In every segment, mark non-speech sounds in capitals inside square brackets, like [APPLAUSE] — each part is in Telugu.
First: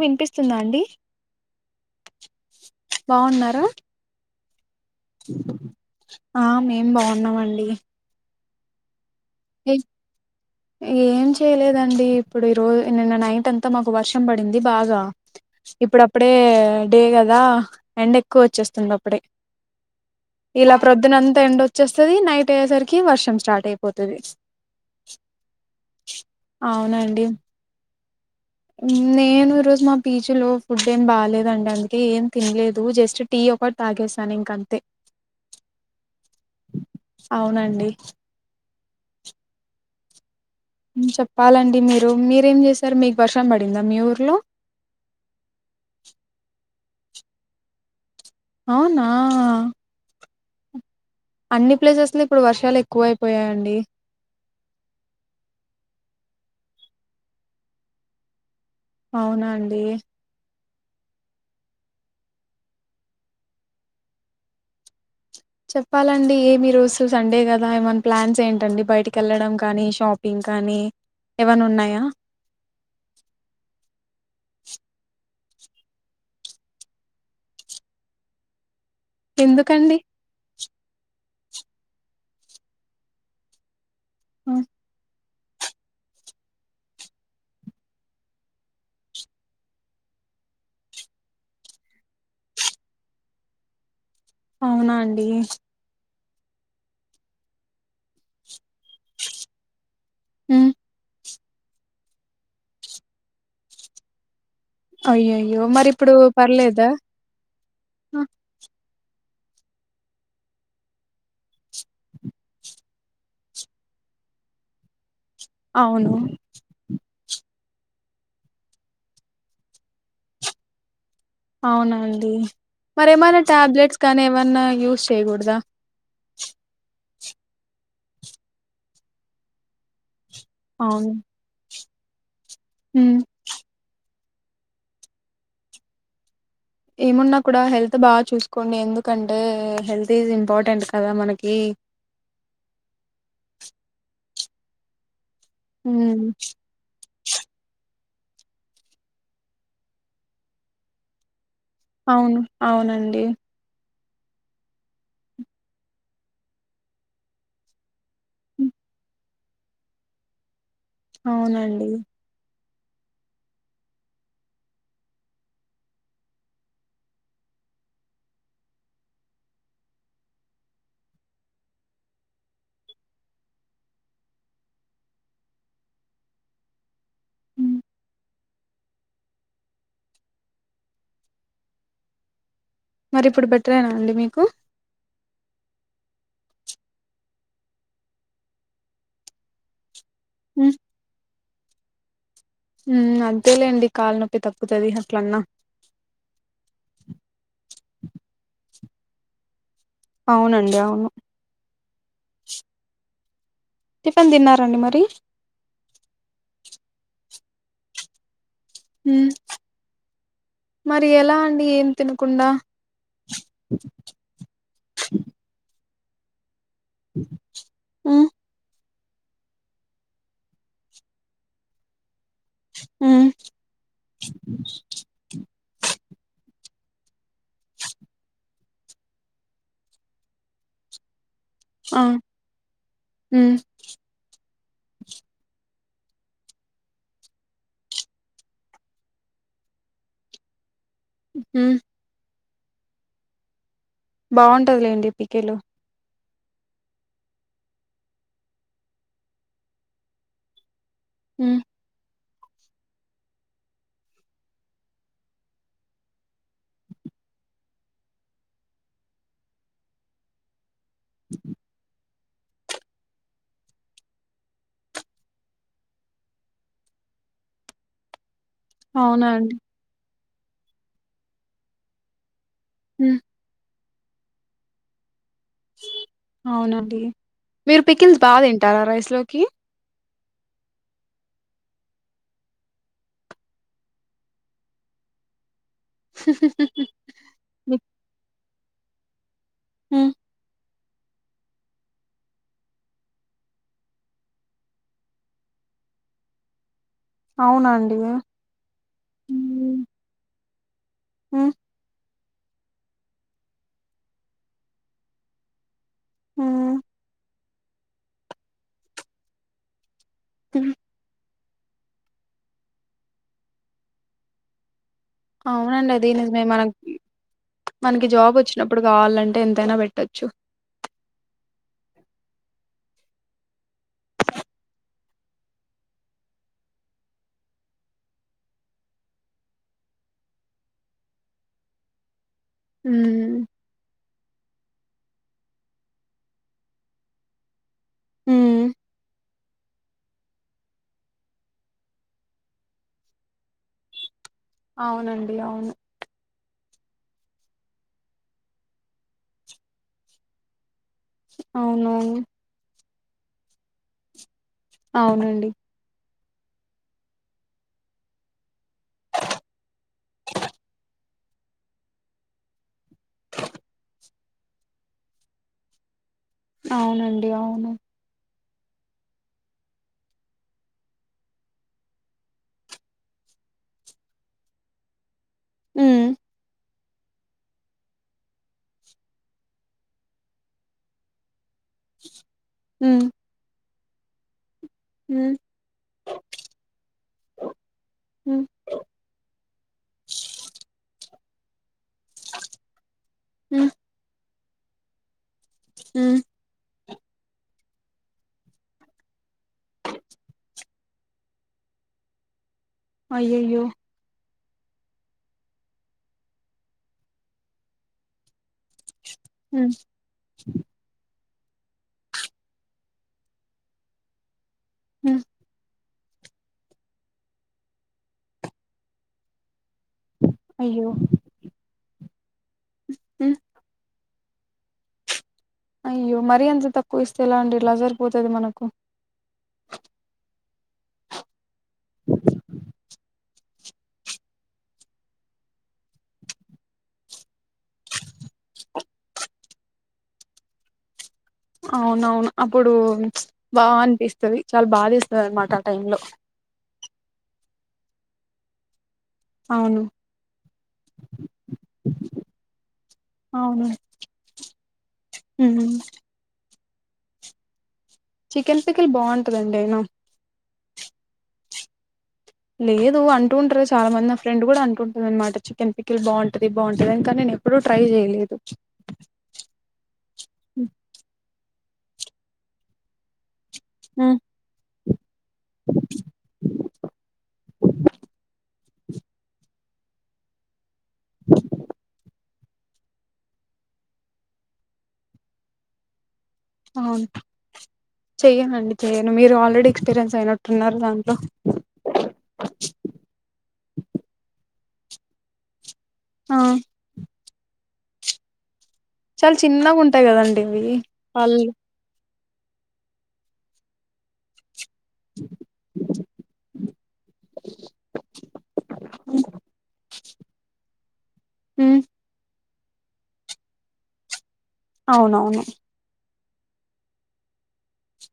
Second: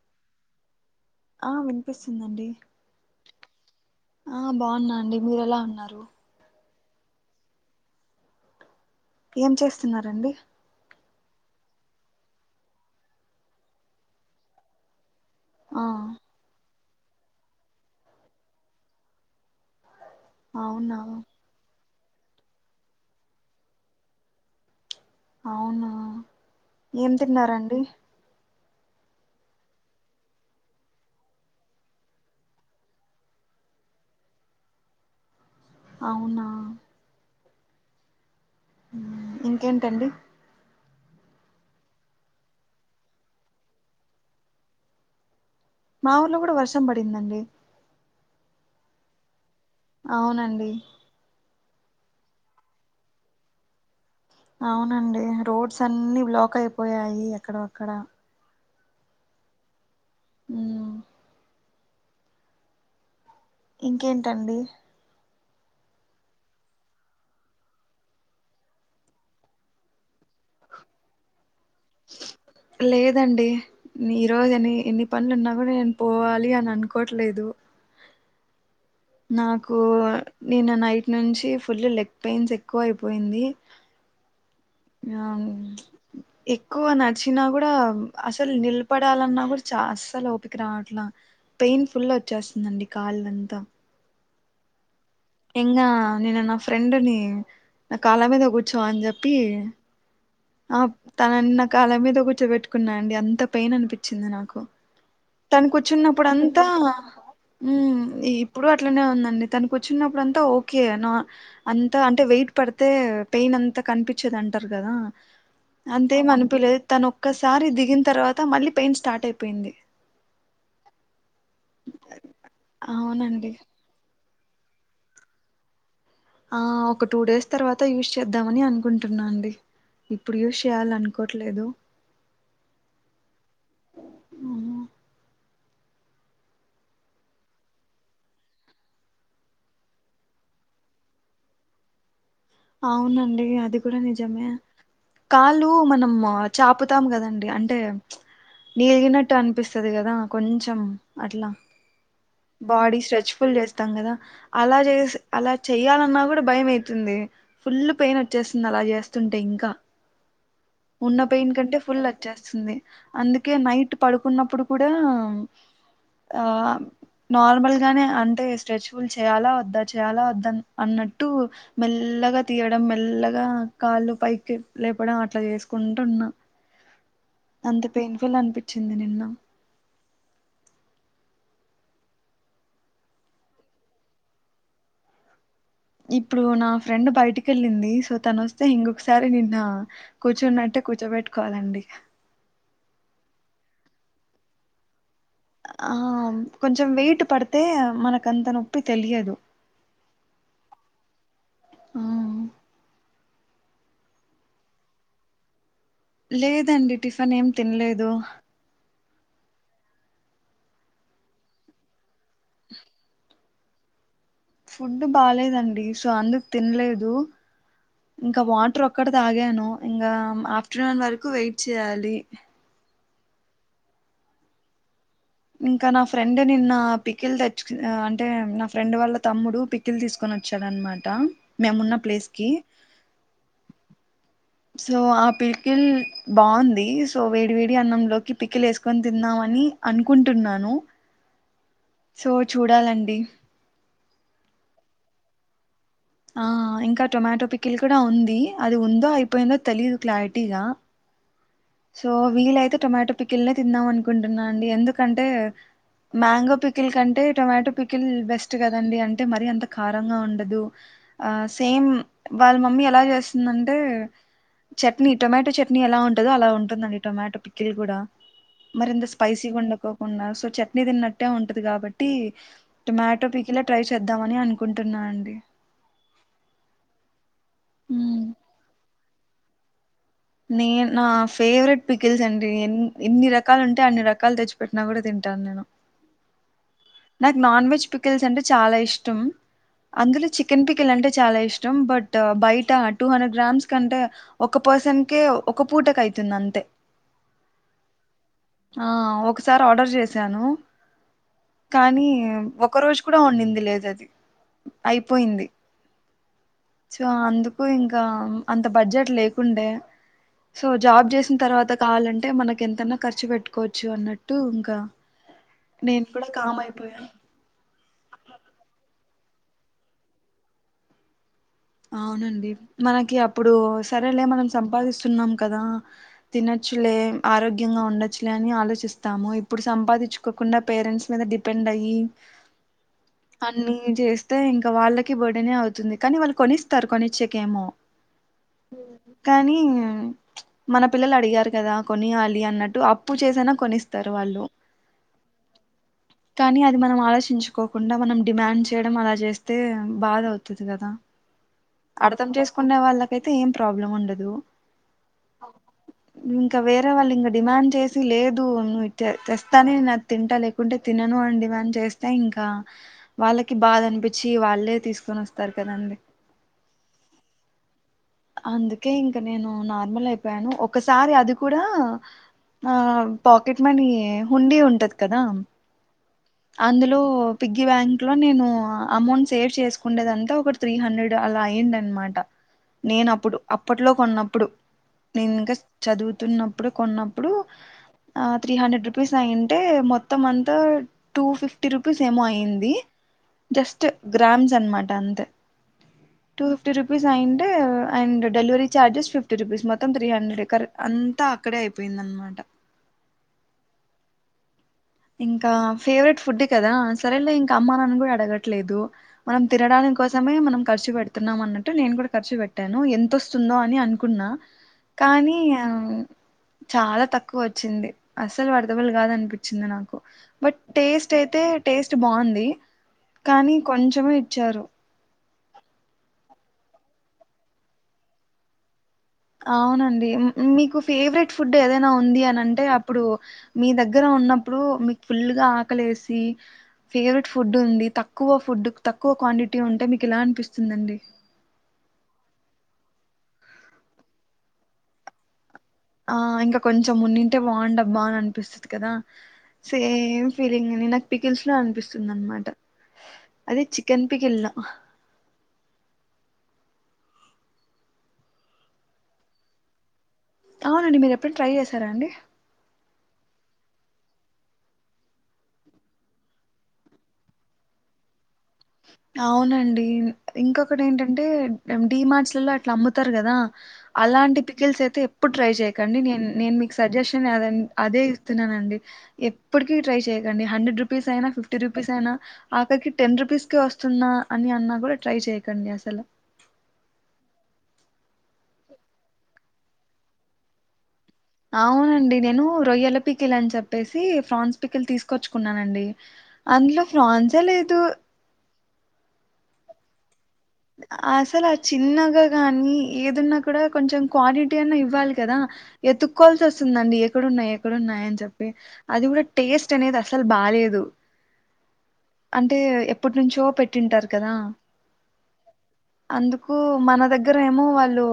వినిపిస్తుందా అండి ఆ వినిపిస్తుందండి బాగున్నారా ఆ బాగున్నా అండి మీరు ఎలా ఉన్నారు ఏం బాగున్నామండి ఏం ఏ చేస్తున్నారంండి ఏం చేయలేదండి ఇప్పుడు ఈరోజు నిన్న నైన్ట్ెంత మాకు వర్షం పడింది బాగా ఆ ఇప్పుడు అప్పుడే డే కదా ఎండ్ ఎక్కువ వచ్చేస్తుండ అప్పుడే ఇలా అవునా ప్రొద్దున అంతా ఎం వచ్చేస్తది నైట్ అయేసరికి వర్షం స్టార్ట్ అయిపో తది అవునా ఏం తిన్నారండి నేను ఈరోజు మా పీజిలో ఫుడ్ ఏం బాగలేదండి అందుకే ఏం తినలేదు జస్ట్ టీ ఒకటి తాగేసాను ఇంకంతే అవునా అవునండి ఇంకేంటండి ఉమ్ చెప్పాలండి మీరు మీరేం చేసారు మీకు వర్షం పడిందా మీ ఊర్లో మా ఊర్లో కూడా వర్ష్ పడిందండి అవునా అవునండి అన్ని ప్లేసెస్ లో ఇప్పుడు వర్షాలు ఎక్కువ అయిపోయాయండి అవునండి రోడ్స్ అన్ని బ్లాక్ అయిపోయాయి ఎక్కడవక్కడ అవునా అండి ఉమ్ ఇంకేంటండి చెప్పాలండి ఏమి రోజు సండే కదా ఏమన ప్లాన్స్ ఏంటండి బయటికి వెళ్ళడం కానీ షాపింగ్ కానీ ఏవన్నా ఉన్నాయా లేదండి నీ ఈరోజని ఎన్ని పనులున్నా కూడా నేను పోవాలి అని అనుకోట్లేదు నాకు ఎందుకండి నిన్న నైట్ నుంచి ఫుల్ లెగ్ పెయిన్స్ ఎక్కువయిపోయింది ఆ [INAUDIBLE] ఎక్కువ నడ్చినా కూడా అసలు నిలబడాలన్నా కూడా చ అస్సలు ఓపిక రావట్లా. పెయిన్ ఫుల్ వచ్చేస్తుందండి కాళ్ళంతా అవునా అం ఇంగా నిన్న నా ఫ్రెండునీ నా కాల్ల మీద కూర్చో అని చెప్పి ఉమ్ ఆ తనని కాల్ల మీద కూర్చోబెట్టుకున్నా అండి అంత పెయిన్ అనిపించింది నాకు అయ్యయ్యో మరి ఇప్పుడు తనుకూర్చున్నప్పుడంతా పర్లేదా ఉమ్ ఆ! ఇప్పుడు అ అట్లనే ఉందండి తనకూచ్చునప్పుడు అంతా ఓకే. నా అంతా అంటే వెయిట్ పడితే పెయిన్ అంతా కనిపించదు అంటారు కదా. అవును అంతేమనిపిలేదు తనొక్క స్ సారి దిగిన తర్వాత మళ్ళీ పెయిన్ స్టార్ట్ అయిపోయింది అవునా అండి మరేమైనా అవునండి టాబ్లెట్స్ కానీ వన్న యూస్ చేయగూడదా ఆ ఒక టూ డేస్ తర్వాత యూస్ చేద్దామని అనుకుంటున్నా అండి ఇప్పుడు యూస్ చేయ్యాలనుకోట్లేదు హ్మ్ ఏమున్నా కూడా హెల్త్ బాగా చూసుకోండి ఎందుకంటే హెల్త్ ఈజ్ ఇంపార్టెంట్ కదా మనకి అవునండి అది కూడా నిజమే కాళ్ళు మనం ఉమ్ చాపుతాం కదండి అంటే నీలిగినట్టు అనిపిస్తుది కదా కొంచెం అట్లా అవును బాడీ అవునండి స్ట్రెచ్ఫుల్ చేస్తాం కదా అలా చేసి అలా చేయాలన్నా కూడా భయం ఐతుంది ఫుల్ పెయిన్ వచ్చేస్తుంది అలా చేస్తుంటే ఇంకా ఉన్న పెయిన్ కంటే అవునండి ఫుల్ అచ్చేస్తుంది అందుకే నైట్ పడుకున్నప్పుడు కూడా ఆ నార్మల్ గానే అంటే స్ట్రెచ్ ఫుల్ చేయాలా వద్దా చేయాలా వద్ద అన్నట్టు మెల్లగా తీయడం మెల్లగా కాళ్ళు పైకి లేపడం అట్లా చేసుకుంటున్నా హ్మ్. అంత పెయిన్ఫుల్ అన్పి చ్చింది నిన్న మరి ఇప్పుడు బెటరేనా అండి మీకు ఇప్పుడు నా ఫ్రెండ్ బయటికెళ్ళింది సో తను వస్తే ఇంకొకసారి నిన్న కూర్చున్నట్టే కూర్చోబెట్టు కోవాలండి ఊ అదేలేండి కాలు నొప్పి తక్కుతది ఆం కొంచెం వెయిట్ పడితే మనకు అంత నొ ప్పి తెలియదు అవునండి అవును ఆ టిఫెన్ తిన్నారా అండి మరి లేదండి టిఫిన్ ఏం తినలేదు ఉ మరి ఎలా అండి ఏం తిను కుడా సంద తినలేదు ఉమ్ ఇంకా వాటర్ ఒక అక్కడ తాగాను ఇంకా ఆఫ్టర్నూన్ వరకు వెయిట్ చేయాలి ఆ ఇంకా నా ఫ్రెండ్ నిన్న పిక్ కళ తెచ్చు అంటే నా ఫ్రెండ్ వాళ్ళ తమ్ముడు పిక్కిలు తీసుకొని వచ్చాడనమాట మేమున్న ఆ ప్లేస్ కి సో ఆ పికిల్ బాగుంది సో వేడి వేడి అన్నంలోకి పిక్కిల్ వేసుకొని తిందామని అనుకుంటున్నాను హ సో చూడాలండి బాగుంటదిలేండి పీకేలు ఆ ఇంకా టొమాటో పిక్కిల్ కూడా ఉంది అది ఉందో అయిపోయిందో తెలియదు క్లారిటీగా హ సో వీలైతే టొమాటో పిక్కిల్నే తిందాం అనుకుంటున్నా అండి ఎందుకంటే మ్యాంగో పిక్కిల్ కంటే టొమాటో పిక్కిల్ బెస్ట్ కదండి అంటే మర అంత కారంగా ఉండదు ఆ సేమ్ వాళ్ళ మమ్మీ ఎలా చేస్తుందంటే చట్నీ టొమాటో చట్నీ ఎలా ఉంటదో అలా ఉంటుందండి టొమాటో పిక్కిల్ కూడా మరెంత అవునా స్పైసి అండి కొండకు ఉన్నారు సో చట్నీ తిన్నట్టే ఉంటది కాబట్టి ఉమ్ టొమాటో పికిలే ట్రై చేద్దాంమని అనుకుంటున్నానండి అవునండి మీరు పిక్కిన్స్ మ్మ్. బాగా తింటారా రైస్ లో కి నే నా ఫేవరెట్ పికిల్స్ అండి ఎ ఎన్ని రకాలు ఉంటే అన్ని రకాలు తెచ్చిపెట్టినా కూడా తింటాను నేను నాకు నాన్ వెెజ్ పికల్స్ అంటె చాలా ఇష్టం ఉమ్ అందులో చికెన్ పిక్ కిల్ అంటే చాలా ఇష్టం బట్ బయట టూ హండ్రెడ్ గ్రామ్స్ కంటే ఒక పర్సన్ కే ఒక పూటకి అయ్తుంది అంతే అవునండి ఆ ఒకసారి ఉమ్ ఆర్డర్ చేసాను ఉమ్ కానీ ఒక రోజు కూడా ఉనింది లేదది అయిపోయింది ఉమ్ సో అందుక్ కు ఇంకా అంత బడ్జెట్ లేకుండే సో జాబ్ చేస్ హ్మ్ తర్వాత కావాలంటే మనకి ఎంతన్న ఖర్చు పెట్టుకోవచ్చు అన్నట్టు ఇంకా అవునండి నేను అది కూడా నిజమే కామ్ మనకి అయిపోయాను మనకి జాబ్ వచ్చినప్పుడు కావాలంటే ఎంతైనా పెట్టచ్చు అవునండి మనకి అప్పుడు సరేలే మనం సంపాదిస్తున్నాం కదా తినచ్చులే ఆరోగ్యంగా ఉండొచ్చులే అని ఆలోచిస్తాము ఇప్పుడు సంపాదించుకోకుండా పేరెంట్స్ మీద డిపెండ్ అయ్యి ఉమ్ అన్నీ జెస్ స్తే ఇంకా వాళ్ళకి బర్డనే అవుతుంది కానీ వాళ్ళకి కొనిస్తారు కొనిచ్చకేమో ఉమ్ కాని ప్చ్ మన పిల్లలు అడిగారు కదా కొనియాలి అన్నట్టు అప్పు చేసనా కొనిస్తారు వాళ్ళు అవునండి అవును కానీ అది మనం ఆలోచించుకోకుండా మనం డిమాండ్ చేయడం అలా చేస్తే బాధ అవుతుంది కదా అవును అర్ధం చేసుకునే వాళ్ళకి అయితే ఏం ప్రాబ్లం ఉండదు అవునండి ఇంకా వేరే వాళ్ళు ఇంక డిమాండ్ చేసి లేదు నువ్వు ఇట తెస్తానే నేన్ అది తింటా లేకుంటే తినను అని డిమాండ్ చేస్తే ఇంకా వాళ్ళకి బాధ అనిపి వచ్చి వాళ్ళే తీసుకొని వస్తారు కదండి అవునండి అవును అందుకే ఇంక నేను నార్మల్ అయిపోయాను ఒకసారి అది కూడా ఆ పాకెట్ మనీ హుండి ఉంటది కదా మ్మ్ అందులో పిగ్గిీ బ్యాంక్ లో నేను అ అమౌంట్ సేవ్ చేసుకుండేదంత ఒక త్రీ హండ్రెడ్ అలా ఏంటనమాట ఉమ్ నేను అప్పుడు అప్ అప్పట్లో కొన్నప్పుడు నేను ఉమ్ ఇంకా చదువుతున్నప్పుడు కొన్నప్పుడు ఆ ఉమ్ త్రీ హండ్రెడ్ రూపీస్ అయింద్ అంటే మొత్తం అంతా టూ ఫిఫ్ ఫిఫ్టీ రూపీస్ ఏమో అయింది ఉమ్ జస్ట్ గ్రామ్స్ అనమాట అంతే ఉమ్ టూ ఫిఫ్టీ రూప్ రుపీస్ అయింటే and delivery charges fifty rupees మొత్తం త్రీ హండ్రెడ్ కర అంతా అక్కడే అయిపోయింది అనమాట అయ్యాయో ఇంకా ఫేవరెట్ ఫుడ్ కదా సరేలే ఇంకా అమ్మా నాన్న కూడా అడగట్లేదు మనం ఉమ్ తినడానికి కోసమే మనం ఖర్చు పెడుత్ తున్నాం అన్నట్టు నేను కూడా ఖర్చు పెట్టాను ఎంతొస్తుందో అని అనుకున్నా ఉమ్ కానీ ఆ చాలా తక్కువ వచ్చింది అస్సలు వర్థబుల్ కాద అనిపిచింది నాకు బట్ అయ్యో టేస్ట్ అయితే టేస్ట్ స్ట్ బాగుంది ఉమ్ కానీ కొంచమే చ్చారు అయ్యో మరీ అంత తక్కువ ఇస్తే ఎలా అండి ఏలాజరిపోతది మనకు అవునండి మ్ మ్ మీకు ఫేవరెట్ ఫుడ్ ఏదైనా ఉంది అని అంటే అప్పుడు మీ దగ్గర ఉన్నప్పుడు మీకు ఫుల్గా ఆకలేసి ఫేవరెట్ ఫుడ్ ఉంది తక్కువ ఫుడ్ తక్కువ క్వాంటిటీ ఉంటే మీకు ఎలా అనిపిస్తుందండి అవునవును అప్పుడు బా అనిపిస్తది చాలా భాదేస్తది అనమాట టైమ్ లో ఆ ఇంకా కొంచెం కొంచమున్నింటే బగుండబ్బా అని అనిపిస్తది కదా అవును సేమ్ ఫీలింగ్ని నాకు పికిల్స్ లో అనిపిస్తుంది అనమాట అది అవును చికెన్ పికిల్ల్ ఉమ్ చికెన్ పిక్కల్ బాగుంటదండి అయినా అవునండి మీరు ఎప్పుడు ట్రై చేశారా అండి లేదు అంటుంటరు చాలా మంది నా ఫ్రెండ్ కూడా అంటుంటది అనమాట చికెన్ పిక్కిల్ బాగుంటది బాగుంటది అని కని నేను ఎప్పుడూ ట్రై చేయలేదు అవునండి ఇంకొకటి ఏంటంటే మేం డీ మార్ట్స్లల అట్లా అమ్ముతారు కదా అలాంటి పికల్స్ అయితే ఇప్పుడు ట్రై చెయకండి నే నేను మీకు సజెషన్ అద అదే ఇస్తున్నాన అండి ఎప్పటికీ ట్రై చెయ్యకండి హండ్రెడ్ ర రుపీస్ అయినా ఫిఫ్టీ రూపీస్ అయినా ఆకరికి టెన్ రూపీస్క వస్తుంది వస్తున్నా అని అన్నా కూడా ట్రై చేయకండి అసలు అవును చెయ్యనండి చెయ్యను మీరు ఆల్రెడీ ఎక్స్పీరియన్స్ అయినట్టున్నారు దానికి అవునండి నేను రొయ్యలో పీకిల్ అని చెప్పను చెప్పేసి ఫాన్స్ పికిల్ తీసుకొచ్చుకున్నాన అండి ఆ అందులో ఫ్రాన్స్ ఏ లేదు చాలా చిన్నగా ఉంటాయి కదండి ఇవి ఆసలు పళ్ళు చిన్నగా కానీ ఏదున్నా కూడా కొంచెం క్వాలిటీ అన్నా ఇవ్వాలి కదా ఎతుక్కవాల్సి వస్తుందండి ఎక్కడన్నాయి ఎక్కడన్నాయ అని చెప్పి అది కూడా టేస్ట్ అనేది అసలు బాలేదు హ అంటే ఎప్పటి నుంచో పెట్టింటారు కదా అవునవును అందుకు మన దగ్గర ఏమో వాళ్ళు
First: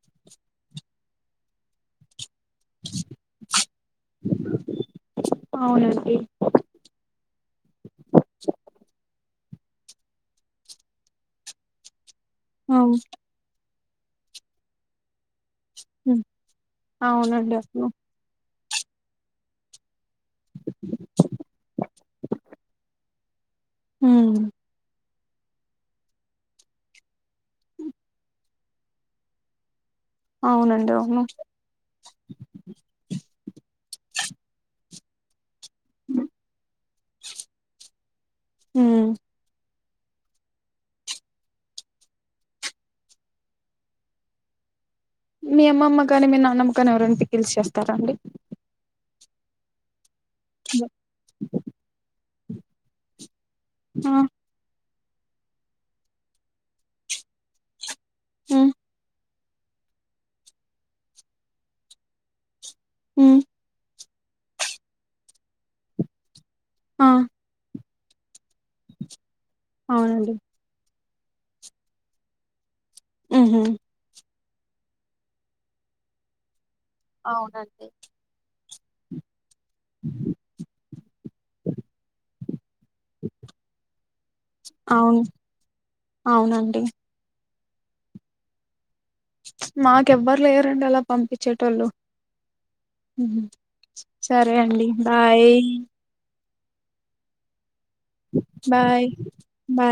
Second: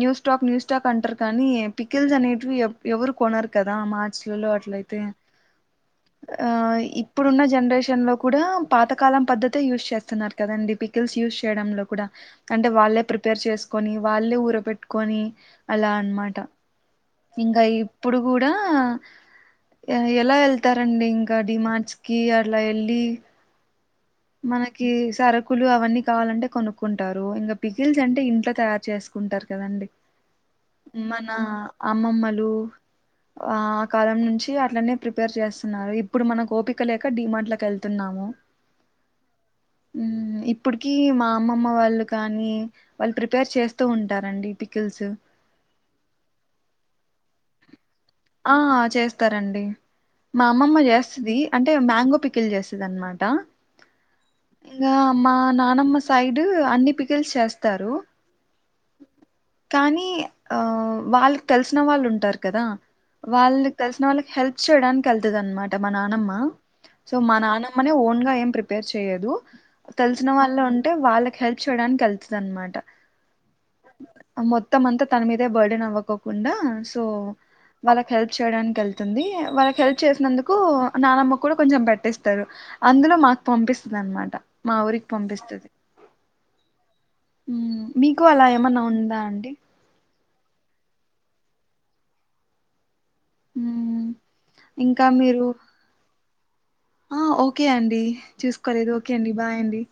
న్యూస్ టాక్ న్ూస్ స్టాక్ అంటారు కానీ పికిల్స్ అనే ఎవరు కొనరు కదా మార్చలలో అట్లయితే అవునండి ఆ ఇప్పుడున్న జనరేషన్ లో కూడా పాతకాలం పద్ధతి యూస్్ చేస్తున్నారు కదండి పికల్స్ యూ చేయడంలో కూడా అంటే అవు వాళ్ళే ప్రిపేర్ చేసు కొని వాళ్ళే ఊర పెట్టుకొని అలా హ్మ్ అన్నమాట అవునండి ఇంకా అవును ఇప్పుడు కూడా ఎలా వెళ్తారండి ఇంకా డిమార్ట్స్ కి అలా వెళ్ళి హ్మ్ మనకి సరుకులు అవన్నీ కావాలంటే కొనుక్కుంటారు ఇంకా పిగిల్స్ అంటే ఇంట్లో తయారు చేసుకుంటారు కదండి అవునండి అవును మన అమ్మమ్మలు ఆ ఆ కాలం నుంచి ంచి అట్న్ననే ప్రిపేర్ చేస్తాారు ఇప్పుడు మనకు కోపిక లేక డీమాార్ట్లకి వెళ్తున్నాము ఉమ్ ఇప్పుడుకి మా అమ్మమ్మ వాళ్ళు కానీ వాళ్ళు ప్రిపేర్ చేస్తూ ఉంటారండి పికిల్స్ మీ అమ్మమ్మ కానీ మీ నాన్నమ్మ కానీ ఎవరని పిీల్చ చేస్తారండి ఆ చేస్తారండి మా అమ్మమ్మ చేస్తది అంటే మ్యాంగో పిక్ పికిల్ చేస్తదన్నమాట ఆ ఇంగ మా నానమ్మ సైడ్ అన్ని పికిల్స్ చేస్తారు. ఉ కానీ ఆ వాళ్ళక్ తెలిసిన వాళ్ళు ఉంటారు కదా ఉమ్ వాళ్ళక్ తెలిసిన వాళ్ళకి హెల్ప్ చేయడానికి వెళ్తది అనమాట మా నానమ్మ ఆ సో మా నాన్న మని ఓన్ గా ఏం ప్రిపేర్ చేయదు తెలిసిన అవునండి వాళ్ళు ఉంట వాళ్ళకి హెల్ప్ చేయడానికి వెళ్తది అనమాట అంటే ఊహూ మొత్తం అంతా తన మీదే బర్త్డేనవ్వకోకుండా అవునండి. వెళ్తుంది. వాళ్ళకి హెల్ప్ చేసినందుకు నానమ్మ కూడా కొంచెం పెటిస్తారు అందులో మాకు పంపిస్తుంది అనమాట మా ఊరికి అవును పంపిస్తుది. అవునండి మీకు అలా ఏమన్నా ఉందాండి. మాక్ ఇంకెవ్వరు లేరండి అలా పంపించేటోళ్ళు మ్మ్. సరే అండి ఇంకా మీరు బాయ్ ఆ ఓకే అండి అండి చూసుకోలేదు బాయ్ ఓకే అండి బాయ్ అండి